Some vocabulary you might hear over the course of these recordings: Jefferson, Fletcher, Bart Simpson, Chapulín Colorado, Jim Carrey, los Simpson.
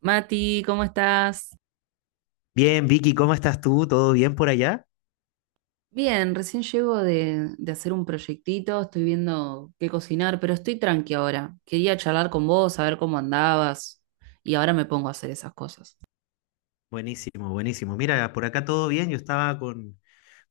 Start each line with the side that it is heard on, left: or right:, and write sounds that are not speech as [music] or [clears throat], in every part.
right: Mati, ¿cómo estás?
left: Bien, Vicky, ¿cómo estás tú? ¿Todo bien por allá?
right: Bien, recién llego de hacer un proyectito, estoy viendo qué cocinar, pero estoy tranqui ahora. Quería charlar con vos, saber cómo andabas, y ahora me pongo a hacer esas cosas.
left: Buenísimo, buenísimo. Mira, por acá todo bien. Yo estaba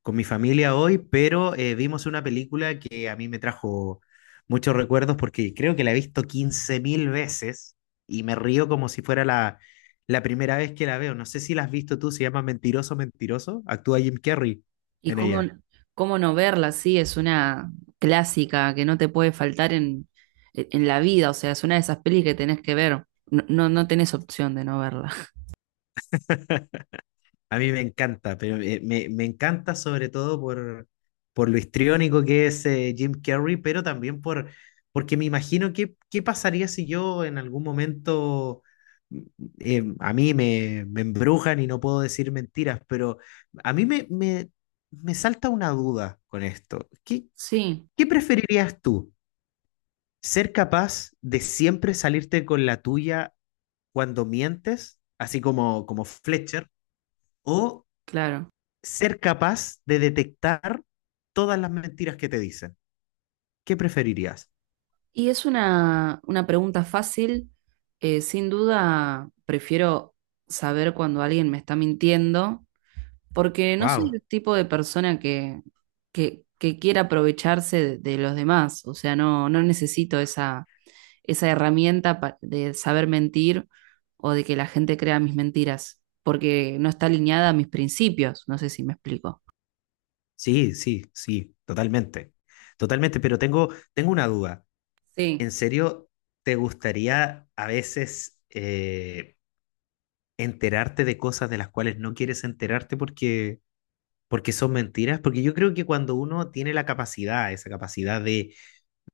left: con mi familia hoy, pero vimos una película que a mí me trajo muchos recuerdos porque creo que la he visto 15.000 veces y me río como si fuera la primera vez que la veo. No sé si la has visto tú, se llama Mentiroso, Mentiroso. Actúa Jim Carrey
right: Y
left: en
right: cómo,
left: ella.
right: ¿Cómo no verla? Sí, es una clásica que no te puede faltar en la vida. O sea, es una de esas pelis que tenés que ver, no, no, no tenés opción de no verla. [laughs]
left: A mí me encanta, pero me encanta sobre todo por lo histriónico que es Jim Carrey, pero también por, porque me imagino qué, qué pasaría si yo en algún momento mm, a mí me embrujan y no puedo decir mentiras, pero a mí me salta una duda con esto. ¿Qué,
right: Sí,
left: qué preferirías tú? ¿Ser capaz de siempre salirte con la tuya cuando mientes, así como, como Fletcher? ¿O
right: claro.
left: ser capaz de detectar todas las mentiras que te dicen? ¿Qué preferirías?
right: Y es una pregunta fácil. Sin duda, prefiero saber cuando alguien me está mintiendo, porque no soy
left: Wow.
right: el tipo de persona que quiera aprovecharse de los demás. O sea, no, no necesito esa herramienta pa- de saber mentir o de que la gente crea mis mentiras, porque no está alineada a mis principios. No sé si me explico.
left: Sí, sí, sí, totalmente. Totalmente, pero tengo, tengo una duda. ¿En
right: Sí,
left: serio te gustaría a veces enterarte de cosas de las cuales no quieres enterarte porque, porque son mentiras? Porque yo creo que cuando uno tiene la capacidad, esa capacidad de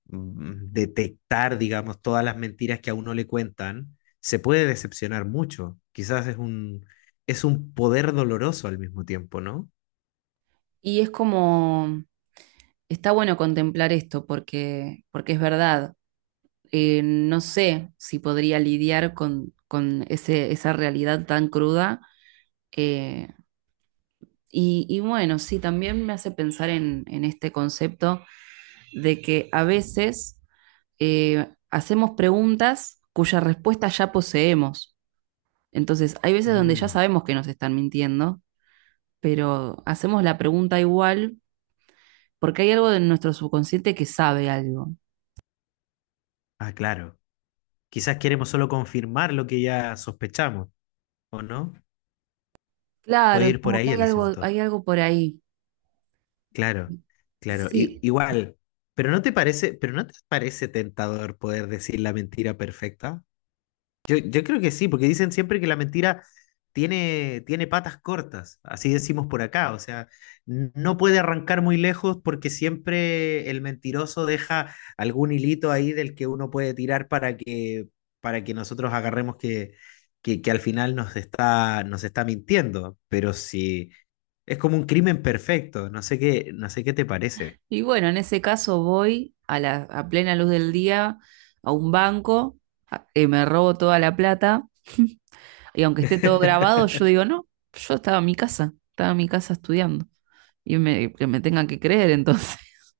left: detectar, digamos, todas las mentiras que a uno le cuentan, se puede decepcionar mucho. Quizás es un poder doloroso al mismo tiempo, ¿no?
right: y es como, está bueno contemplar esto porque es verdad. No sé si podría lidiar con ese, esa realidad tan cruda. eh, y bueno, sí, también me hace pensar en este concepto de que a veces hacemos preguntas cuya respuesta ya poseemos. Entonces, hay veces donde ya
left: Mm,
right: sabemos que nos están mintiendo, pero hacemos la pregunta igual porque hay algo de nuestro subconsciente que sabe algo.
left: ah, claro. Quizás queremos solo confirmar lo que ya sospechamos, ¿o no?
right: Claro,
left: Puede
right: es
left: ir por
right: como que
left: ahí el asunto.
right: hay algo por ahí.
left: Claro, claro.
right: Sí,
left: Igual, pero ¿no te parece, pero no te parece tentador poder decir la mentira perfecta? Yo creo que sí, porque dicen siempre que la mentira tiene, tiene patas cortas, así decimos por acá, o sea, no puede arrancar muy lejos porque siempre el mentiroso deja algún hilito ahí del que uno puede tirar para que nosotros agarremos que al final nos está mintiendo, pero sí, es como un crimen perfecto, no sé qué, no sé qué te parece.
right: y bueno, en ese caso voy a a plena luz del día a un banco, me robo toda la plata. [laughs] Y aunque esté todo grabado, yo digo,
left: [laughs]
right: no, yo estaba en mi casa, estaba en mi casa estudiando que me tengan que creer entonces. [laughs]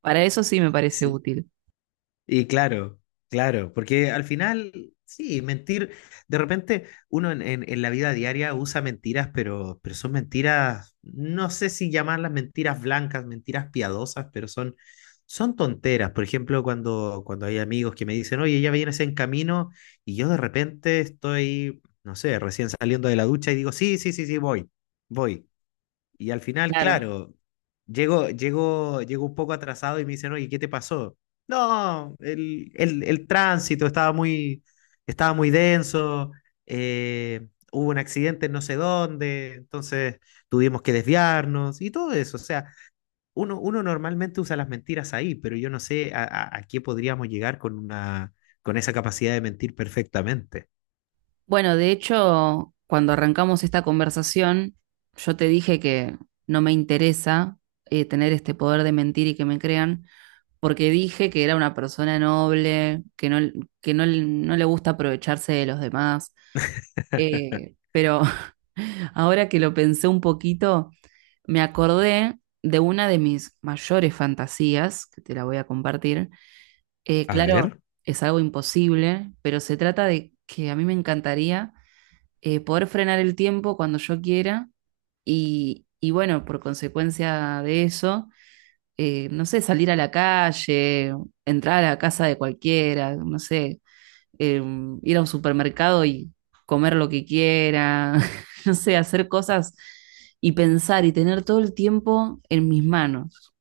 right: Para eso sí me parece
left: Sí.
right: útil.
left: Y claro, claro, porque al final, sí, mentir, de repente uno en, en la vida diaria usa mentiras, pero son mentiras, no sé si llamarlas mentiras blancas, mentiras piadosas, pero son, son tonteras. Por ejemplo, cuando, cuando hay amigos que me dicen, oye, ya vienes en camino, y yo de repente estoy, no sé, recién saliendo de la ducha y digo, sí, sí, sí, sí, voy, voy. Y al final,
right: Claro.
left: claro, llego, llego, llego un poco atrasado y me dicen, oye, ¿qué te pasó? No, el tránsito estaba muy denso, hubo un accidente en no sé dónde, entonces tuvimos que desviarnos y todo eso. O sea, uno, uno normalmente usa las mentiras ahí, pero yo no sé a qué podríamos llegar con una, con esa capacidad de mentir perfectamente.
right: Bueno, de hecho, cuando arrancamos esta conversación, yo te dije que no me interesa tener este poder de mentir y que me crean, porque dije que era una persona noble, que no, no le gusta aprovecharse de los demás.
left: [laughs]
right: Pero [laughs] ahora que lo pensé un poquito, me acordé de una de mis mayores fantasías, que te la voy a compartir.
left: A
right: Claro,
left: ver,
right: es algo imposible, pero se trata de que a mí me encantaría poder frenar el tiempo cuando yo quiera. Y bueno, por consecuencia de eso, no sé, salir a la calle, entrar a la casa de cualquiera, no sé, eh, ir a un supermercado y comer lo que quiera, [laughs] no sé, hacer cosas y pensar y tener todo el tiempo en mis manos.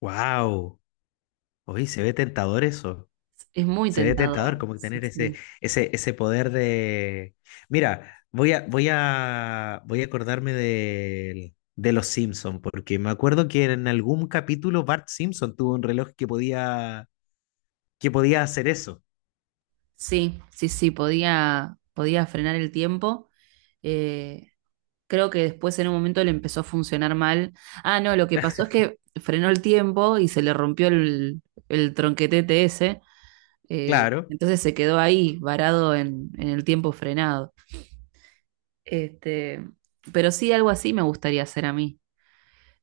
left: wow, oye, se ve tentador eso.
right: Es muy
left: Se ve
right: tentador.
left: tentador como
right: Sí,
left: tener ese,
right: sí,
left: ese, ese poder de... Mira, voy a, voy a, voy a acordarme de, los Simpson, porque me acuerdo que en algún capítulo Bart Simpson tuvo un reloj que podía hacer eso.
right: sí, sí, sí, podía, podía frenar el tiempo. Eh, Creo que después en un momento le empezó a funcionar mal. Ah, no, lo que pasó es que frenó el tiempo y se le rompió el tronquetete ese.
left: Claro,
right: Entonces se quedó ahí, varado en el tiempo frenado. Este, pero sí, algo así me gustaría hacer a mí.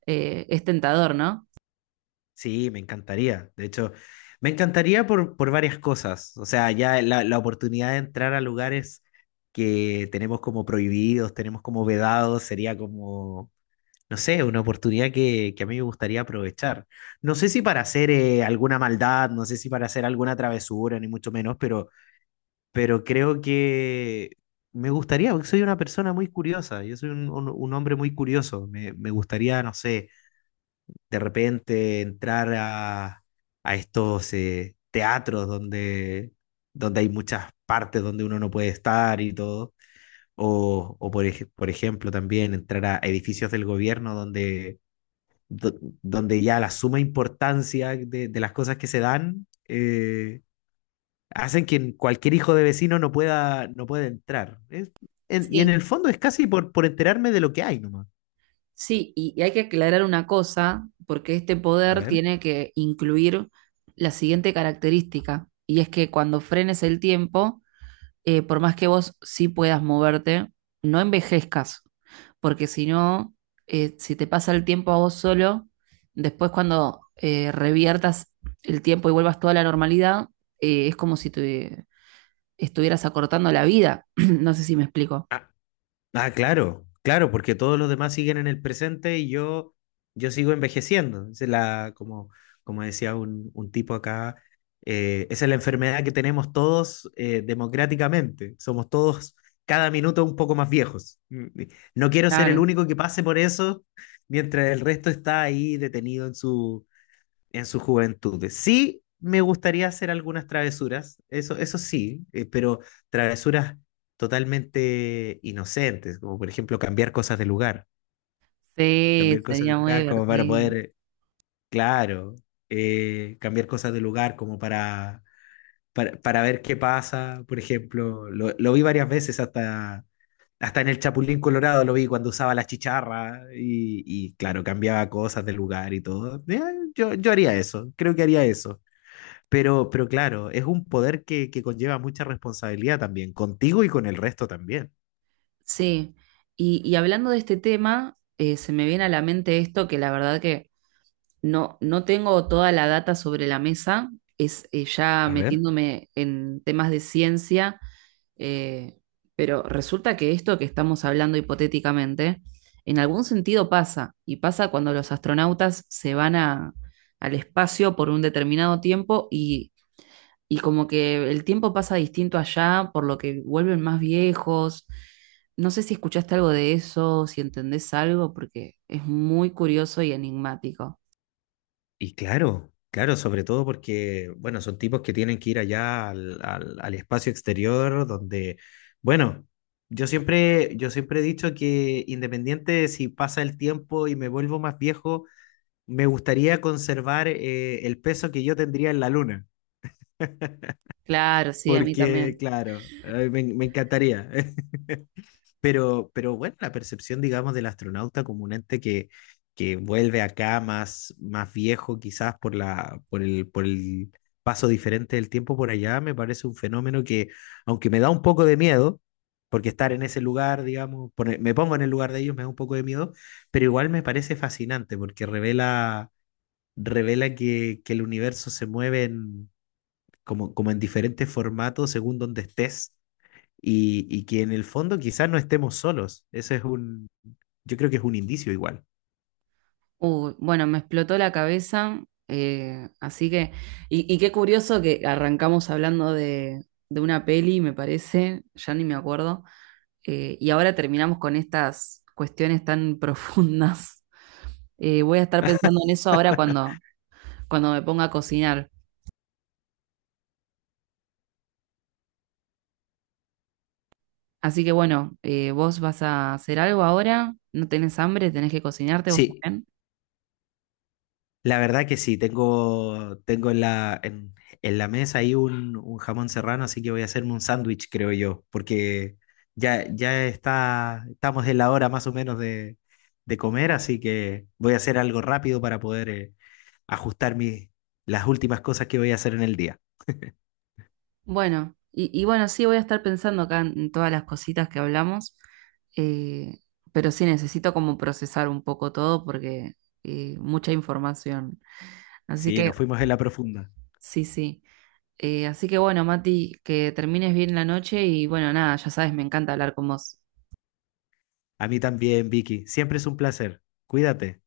right: Es tentador, ¿no?
left: sí, me encantaría. De hecho, me encantaría por varias cosas. O sea, ya la oportunidad de entrar a lugares que tenemos como prohibidos, tenemos como vedados, sería como no sé, una oportunidad que a mí me gustaría aprovechar. No sé si para hacer alguna maldad, no sé si para hacer alguna travesura, ni mucho menos, pero creo que me gustaría, porque soy una persona muy curiosa, yo soy un, un hombre muy curioso, me gustaría, no sé, de repente entrar a estos teatros donde, donde hay muchas partes donde uno no puede estar y todo. O por, por ejemplo, también entrar a edificios del gobierno donde do- donde ya la suma importancia de las cosas que se dan hacen que cualquier hijo de vecino no pueda, no pueda entrar. Y en
right: Sí,
left: el fondo es casi por enterarme de lo que hay nomás.
right: sí, y hay que aclarar una cosa, porque este
left: A
right: poder
left: ver.
right: tiene que incluir la siguiente característica, y es que cuando frenes el tiempo, por más que vos sí puedas moverte, no envejezcas, porque si no, si te pasa el tiempo a vos solo, después cuando reviertas el tiempo y vuelvas toda la normalidad, es como si te estuvieras acortando la vida. [clears throat] No sé si me explico.
left: Ah, ah, claro, claro, porque todos los demás siguen en el presente y yo sigo envejeciendo. Esa es la, como, como decía un tipo acá, esa es la enfermedad que tenemos todos democráticamente. Somos todos cada minuto un poco más viejos. No quiero ser el
right: Claro,
left: único que pase por eso mientras el resto está ahí detenido en su juventud. Sí, me gustaría hacer algunas travesuras, eso sí, pero travesuras totalmente inocentes, como por ejemplo cambiar cosas de lugar,
right: sí,
left: cambiar cosas de
right: sería muy
left: lugar como para
right: divertido.
left: poder, claro, cambiar cosas de lugar como para ver qué pasa, por ejemplo, lo vi varias veces hasta hasta en el Chapulín Colorado lo vi cuando usaba la chicharra y claro, cambiaba cosas de lugar y todo. Yo, yo haría eso, creo que haría eso. Pero claro, es un poder que conlleva mucha responsabilidad también, contigo y con el resto también.
right: Sí, y hablando de este tema, se me viene a la mente esto que la verdad que no, no tengo toda la data sobre la mesa. Es ya
left: A ver.
right: metiéndome en temas de ciencia, eh, pero resulta que esto que estamos hablando hipotéticamente, en algún sentido pasa, y pasa cuando los astronautas se van al espacio por un determinado tiempo y como que el tiempo pasa distinto allá, por lo que vuelven más viejos. No sé si escuchaste algo de eso, si entendés algo, porque es muy curioso y enigmático.
left: Y claro, claro, sobre todo porque, bueno, son tipos que tienen que ir allá al, al espacio exterior donde, bueno, yo siempre he dicho que independiente de si pasa el tiempo y me vuelvo más viejo, me gustaría conservar el peso que yo tendría en la luna,
right: Claro, sí, a mí
left: porque,
right: también.
left: claro, me, me encantaría. [laughs] Pero bueno, la percepción, digamos, del astronauta como un ente que vuelve acá más, más viejo, quizás por la, por el paso diferente del tiempo por allá, me parece un fenómeno que, aunque me da un poco de miedo, porque estar en ese lugar, digamos, me pongo en el lugar de ellos, me da un poco de miedo, pero igual me parece fascinante porque revela, revela que el universo se mueve como, como en diferentes formatos según donde estés y que en el fondo quizás no estemos solos. Ese es un, yo creo que es un indicio igual.
right: Uy, bueno, me explotó la cabeza, así que, y qué curioso que arrancamos hablando de una peli, me parece, ya ni me acuerdo, y ahora terminamos con estas cuestiones tan [laughs] profundas. Voy a estar pensando en eso ahora cuando, cuando me ponga a cocinar. Así que bueno, ¿vos vas a hacer algo ahora? ¿No tenés hambre? ¿Tenés que cocinarte vos
left: Sí,
right: también?
left: la verdad que sí, tengo, tengo en la mesa ahí un jamón serrano, así que voy a hacerme un sándwich, creo yo, porque ya, ya está, estamos en la hora más o menos de comer, así que voy a hacer algo rápido para poder ajustar mis, las últimas cosas que voy a hacer en el día.
right: Bueno, y bueno, sí voy a estar pensando acá en todas las cositas que hablamos, eh, pero sí necesito como procesar un poco todo porque mucha información. Así
left: Sí,
right: que,
left: nos fuimos en la profunda.
right: sí, sí. Así que bueno, Mati, que termines bien la noche y bueno, nada, ya sabes, me encanta hablar con vos.
left: A mí también, Vicky. Siempre es un placer. Cuídate.